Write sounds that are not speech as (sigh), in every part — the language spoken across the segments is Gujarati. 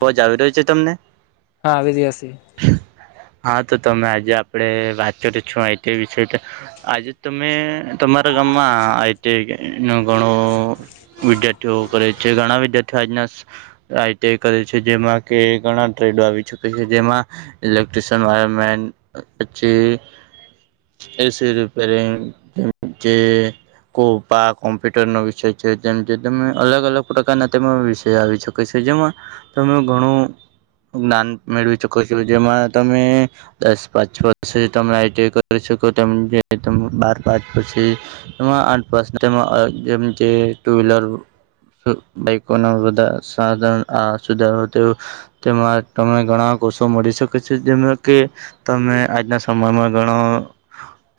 અવાજ આવી રહ્યો છે તમને હા આવી રહ હસી. હા તો તમે આજે આપડે વાત કરી છું આઈટી વિશે આજે તમે તમારા. આતે ઘણો વિદ્યાર્થીઓ કરે છે ઘણા વિદ્યાર્થીઓ આજના. આઈટીઈ કરે છે જેમાં કે ઘણા ટ્રેડો આવી ચુકે છે જેમાં. ઇલેક્ટ્રશયન વાયમેન્ટ પછી. એસી રિપેરિંગ જે. કોપા કોમ્પ્યુટર નો વિષય છે જે જે તમે અલગ અલગ પ્રકારના તે વિષય આવી શકે છે. તમે ઘણું જ્ઞાન મેળવીકો. છ જેમાં તમે દસ પાંચ વર્ષ સુધી તમે આઈટી કરી શકો તેમ જે. બાર પાંચ પછી એમાં આઠ પા જેમ જે ટુ વ્હીલર. બાકો ના બધા સા સુધારો તેમાં તમે ઘણા. કોષો મળી શકે છે જેમાં કે તમે આજના સમયમાં ઘણાો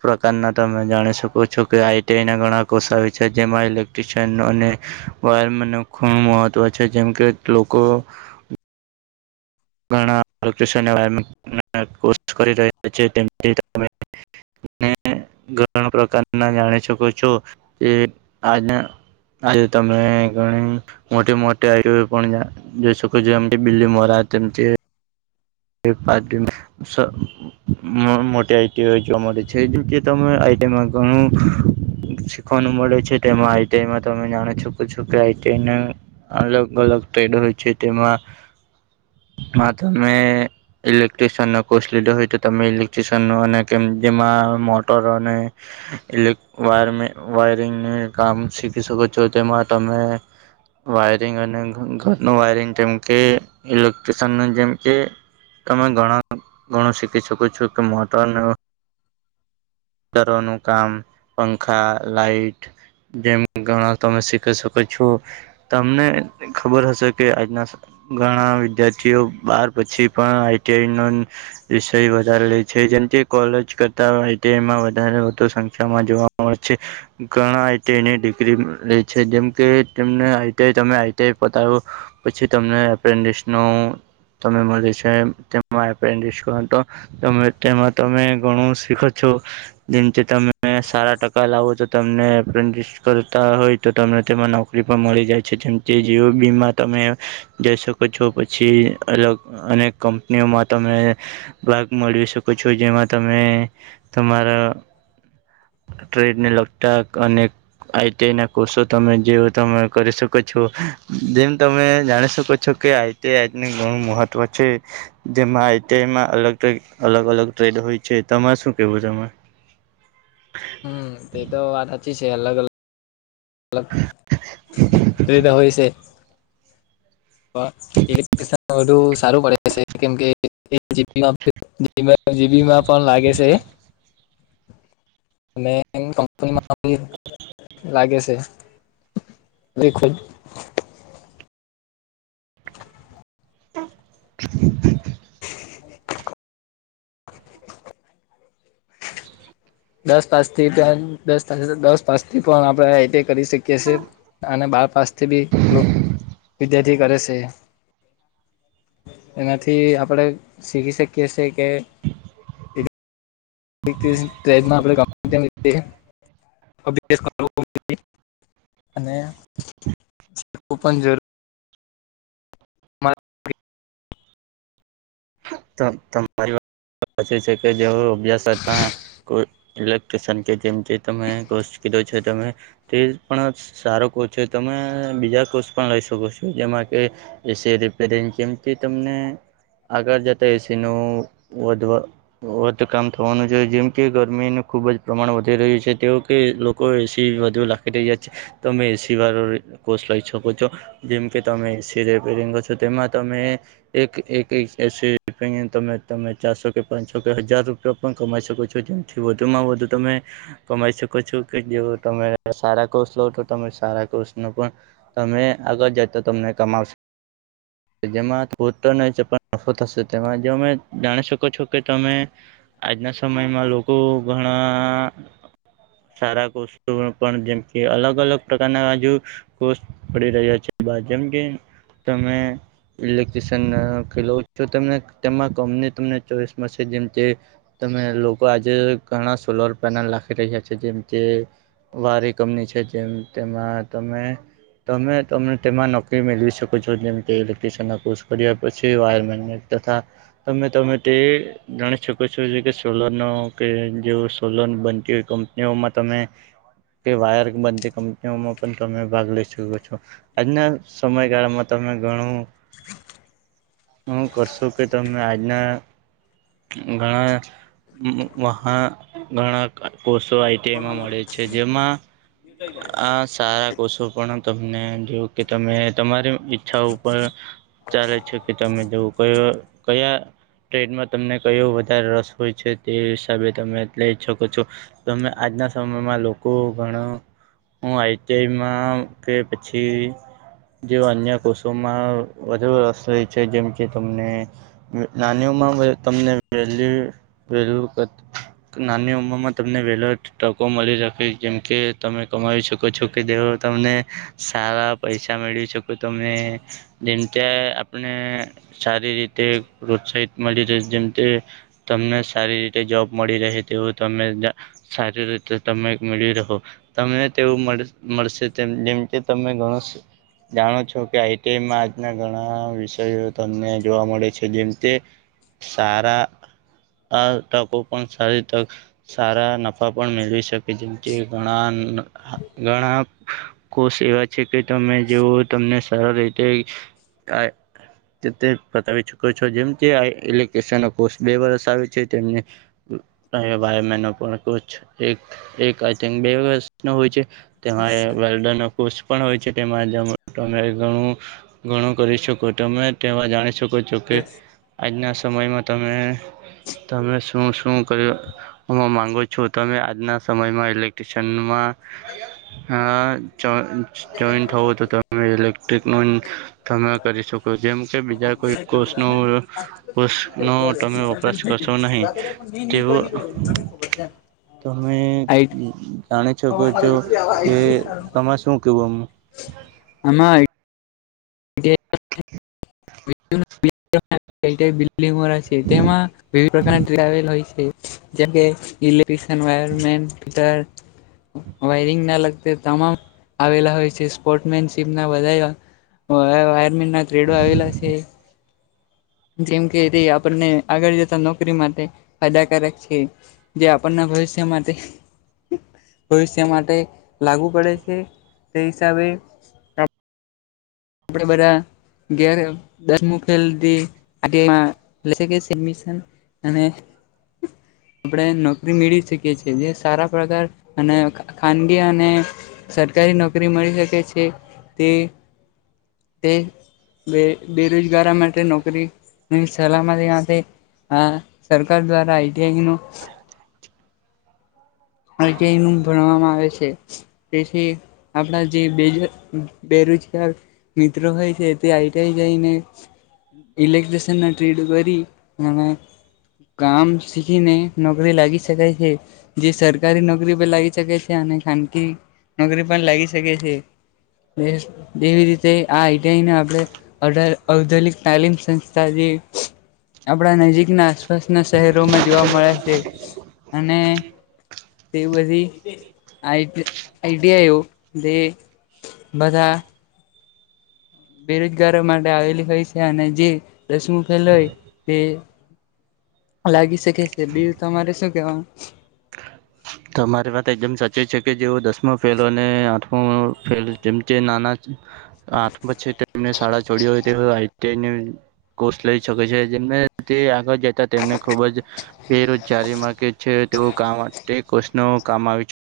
પ્રકારના તમે જાણી શકો છો કે આઈટીઆઈ ના ઘણા કોષ આવે છે જેમાં ઇલેક્ટ્રિશયન અને વા મ ખણ મહત્વ છે જેમ કે લોકો ઘણા કો કરી રહ્યા છેથી હ ઘણા પ્રકારના જાણી શકો છો કે આજના આજે તમે ઘણી મોટી મોટે આ પણ જોઈ શકો છો એમ બિલ્લી મોરાજ તેમમથી મોટી આઈટીઓ જોવા મળે છે જે તમે આ તેમાં ઘણું શીખવાનું મળે છે તેમાં આઈટીઆઈમાં તમે જાણો છો ક છો કે આઈટીઆઈને અલગ અલગ ડ હોય છે તેમાં તમે ઇલેક્ટ્રિશિયન કોસ્ટ લીધો હોય તો તમે ઇલેક્ટ્રિશિયન ન અને કેમ જેમાં મોટર અને. લે વાયર વાયરિંગ કામ શીખી શકો છો તેમાં તમે. વાયરિંગ અને ઘરનું વાયરિંગ જેમ કે ઇલેક્ટ્રશન નું જેમ કે. તમે ઘણા ઘણું શીખી શકો છો કે મહત્વ. રો નું કામ પંખા લાઈટ જેમ ઘણા તમે શીખી શકો છો. તમને ખબર હશે કે આજના ઘણા. વિદ્યાર્થીઓ બાર પછી. પણ આઈટીઆઈ નો વિષય વધારે છે જેમ કે કોલેજ કરતા. તેમાં વધારે વધુ સંખ્યામાં જોવા મળ છે ઘણા એ તેની ડિગ્રી લે છે. તાવ પછી ત ન. ત મળ છે તેમાં તમે ઘણું શીખ. છો જેમ તમે. સારા ટકા લાવો તો તમને એપ્રેન્ટિસ કરતા હોય તો તમને તેમાં નોકરી પણ મળી જાય છે. જીઓ બીમા તમે જઈ શકો છો પછી અલગ અનેક કંપનીઓમાં. તમે ભાગ મેવી શકો છો જેમાં તમે તમારા. ટ્રેડ ને લગતા અને. આઈટીઆઈ ના કોર્ષો તમે જે તમે કરી શકો છો જેમ તમે જાણી શકો છો. કે આઈટીઆ ઘણું મહત્વ છે જેમાં આઈટીઆઈમાં અલગ અલગ અલગ ટ્રેડ. હોય છે તમારે શું કેવું તમામે. હમ તે અલ દધ છે. ુ સારું પડે છે કેમ. જીબી માં પણ લાગે છે. (inaudible) અને કપની. લાગે છે દખોજ. (inaudible) દસ પાસથી દસ દસ પાસથી પણ આપણે એ. કરી શકીએ છીએ અને બાર પાસથી બી. વિદ્યાર્થી કરે છે એનાથી આપણેે શીખી શકીએ. કેસ કે. આપ. અને પણ જરૂર. તો તમારી વાત. છે કે જે અભ્યાસતા ઇલેક્ટ્રિશન કે જેિમથી ત કોષ. છે ત તે પણ સારો કોચ છે તમે બીજા કોચ પણ લઈ શકો છો જેમાં. કે એ રિપેરિંગ કેમ તમને. આગળ જતા એસી નું વધવા વધુ કામ થવાનું જોઈ જેમ કે ગરમીનું ખૂબ. ખૂબ જ પ્રમાણ વધી રહ્યું છે તે કે લોકો એસી વધુ લખી રહી જાય છે તો અમે એસી વાળો. કોર્ષ લઈ શકો છો જેમ કે તમે એસી રિપેરિંગો છો તેમાં તમે એક એક એક. એસી તમે તમે ચારસો કે પાંચસો કે હજાર રૂપિયા પણ કમાઈ શકો છો જેમથી વધુમાં વધુ. બું તમે કમાઈ શકો છો કે જો તમે સારા કોર્સ લો તોો તમે સારા કોર્સનો પણ. તમે આગળ જાય તો તમને કમાવશ જેમાં થો તો ચપ. નફો હશે તેમાં જોમે જાણી શકો છો કે તમે આજના સમયમાં લોકો. હ (unintelligible) સારા કોષો પણ જેમ કે અલગ અલગ પ્રકારના બાજુ કોષ પડી રહ્યા છે. બાત જેમ કે તમે ઇલેક્ટ્રિશયનના. તેમાં કમને તમને ચોઈસ મળશે જેમ. તમે લોકો આજે ઘણા સોલર પેનલ લખી રહ્યા છે જેમ કે. વારી કંપની છે જેમ તેમાં તમે. તમે તને તેમાં નોકરી મેળવી શકો છો જેમ કે ઇલેક્ટ્રશયન ના કોર્સ કર્યા પછી જે વાયરમેન તથા તમે તમે તે ગણી શકો છો જે કે સોલરનો કે જે સોલો બનતી હોય કંપનીઓમાં તમે કે વાયર બનતી કંપનીઓમાં પણ તમે ભાગ લઈ શકો છો આજના સમયગાળામાં ત ત ઘણું હું કરશો કે તમે આજના ઘણા વહ ઘણા કોષો આઈટીઆઈમાં મળે છે જેમાં આ સારા કોષો પણ તમને જો કે તમે તમારી ઈચ્છા ઉપર ચાલે છે કે તમે જોવું કયો કયા ટ્રેડમાં તમને કયો વધારે રસ હોય છે તે હિસાબે તમે લઈ શકો છો તમે આજના સમયમાં લોકો ઘણા હું આઈટીઆઈમાં કે પછી જે અન્ય કોષોમાં વધુ જેમ કે તમને નાનીઓમાં તમને વલુ વેલુ નાની ઉંમર માં તમને વેલો ટકો મળી રાખી જેમ કે તમે કમાવી શકો છો કે દે તમને સારા પૈસા મેળવી શકો તમે જેમ આપને સારી રીતે પ્રોત્સાહિત મળી રહે જેમ કે તમને સારી રીતે જોબ મળી રહે તેવું તમે સારી રીતે તમે મેળવી રહો તમને તેવું મળશે તેમ જેમ કે તમે ઘણું જાણો છો કે આઈટીઆઈમાં આજના ઘણા વિ વિષ તમને જોવા મળે છે જેમ તે સારા આ તકો પણ સારી તક સારા નફા પણ મેળવી શકે કે જેમ કે ઘણા ઘણા કોષ એવા છે કે તમે જેવો તમને સર રીતે (inaudible) પતાવી ચુકો છો જેમ કો બે વર્ષ આવે છે તેમને ભાઈનો પણ એકક બે વષ હોય છે તે વલ્ડન પણ હોય છે તેમાં તમેણું ઘણું કરી શકો તમે તેમાં જાણી શકો કો છો કે આજના સમયમાં તમે તમે શું શું કર્યું માંગો જો તમે આજના સમયમાં ઇલેક્ટ્રિશયનમાં હા જોઈન્ટ હોવ તો તમે ઇલેક્ટ્રિક નો કરી શકો જેમ કે બીજા કોઈ કોષ ન કોષ નો તમે વપરાશ કરશો નહીં ન ની તેવું કઈ કરો મ ખબર છેમ તમે જાણી શકો છો કે તમારે શું કેવું આમ આમાં બિલ્ડંગ છે તેમાં વિવિધ પ્રકારના ટ્રાવલ હોય છે જે કે ઇલેક્ટ્રસન વયરમેન્ટ ફીટર વાયરિંગ ના લગ તમામ આવેલા હોય છે સ્પોર્ટમેનશીપ ના વધારે વાયરમિન ના થ્રેડો આવેલા છે જેમ કે તે આપણને આગળ જતા નોકરી માટે ફાયદાકારક છે જે આપણને હો છે માટે તે ભવિષ્ય માટે લાગુ પડે છે તે હિસાબે આપણેે બધા દસમ અને (inaudible) આપણે નોકરી મેળવી શકીએ છીએ જે સારા પ્રકાર અને ખાનગી અને સરકારી નોકરી મળી શકે છે તે તે બે બેરોજગાર માટે નોકરીની સલામતી સાથે. હા સરકાર દ્વારા આઈટીઆઈ નું. ગ ભણવામાં આવે છે તેથી આપણા જે. રજ મિત્ર હોય છે એ તે આઈટ જાયને. લેક્ટ્રીિસન ટ્રેડ કરી નામે. કામ શીખીને નોકરી લાગી શકાય છે જે સર. સરકારી નોકરી પણ લાગી શકે છે અને ખાનગી નોકરી પણ લાગી શકે છે. એવી રીતે આ આઈડઆઈને આપણે ઔધલિક તાલીમ સંસ્થા. હ (unintelligible) આપણા નજીકના આસપાસના શહેરોમાં જોવા મળે છે અને. તે અસીી આઈ આઈડિયાઓ તે. બધા. બેરોજગારો માટે આવેલી હોય છે અને જે રસમું ફેલ હોય તે. લાગી શકે છે બિલ તમારે શું કેવાનું. તમારી વાત એકદમ સાચે છે કે જેવ દસમાં ફેલો અને આઠમ ફેલ જેમ જે નાના. આઠમાંછટ. એને શાળા છોડી હોય તે કોર્સ લઈ શકે છે જેમને તે આગળ. તેમને ખુબ જ બેરોજગારી મામાંગે છે તેવું કામ. તે કોષ્નો કામ આવે છે.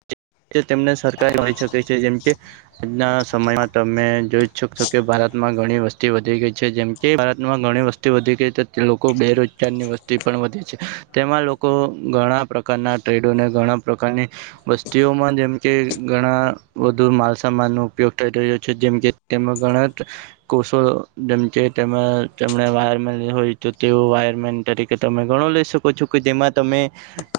(inaudible) તેમને સરકાર મળી શકે છે જેમ કે આજના સમયમાં તમે જોઈ શક છો કે ભારત. માં ઘણી વસ્તી વધી ગઈ છે જેમ કે ભારતમાં ઘણી વસ્તી વધી ગઈ છે લોકો બેરોજગાર ની વસ્તી પણ. વધે છે તેમાં લોકો ઘણા પ્રકારના ટ્રેડોને ઘણા પ્રકારની. વસ્તીઓમાં જેમ કે ઘણા વધુ માલસામાન નો ઉપયોગ થઈ રહ્યો છે જેમકે. તેમાં ઘણા કોષો જેમ છે તેમાં તેમણે વાયર મળ હોય તો તેઓ વાયર. મેન તરીકે તમે ગણો લઈ શકો છો કે જેમાં તમે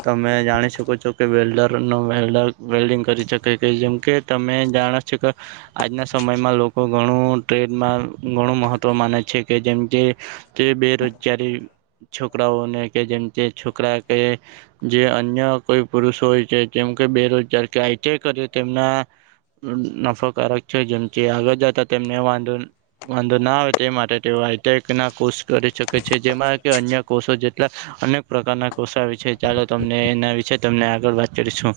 તમે જાણી શકો છો કેડર. વેલ્િંગ કરી શકે જેમકે તમે જાણો છો કે આજના સમયમાં. લોકો ઘણું ટ્રેડમાં ઘણું મહત્ત્વ માને છે કે જેમ કે તે બેરોજગારી. છોકરાઓને કે જેમ કે છોકરા કે જે અન્ય કોઈ પુરુષો હોય. જેમ કે બેરોજગાર કય કરે તેમના. નફાકારક છે જેમથી આગળ જતા તેમને વાંધો વાંધો ના આવે તે માટે તેઓ. ક ના કોષ કરી શકે છે જેમાં કે અન્ય કોષો જેટલા અનેક પ્રકારના કોષ આવે છે. ચાલો તમને એના વિશેે તમને આગળ. તસો.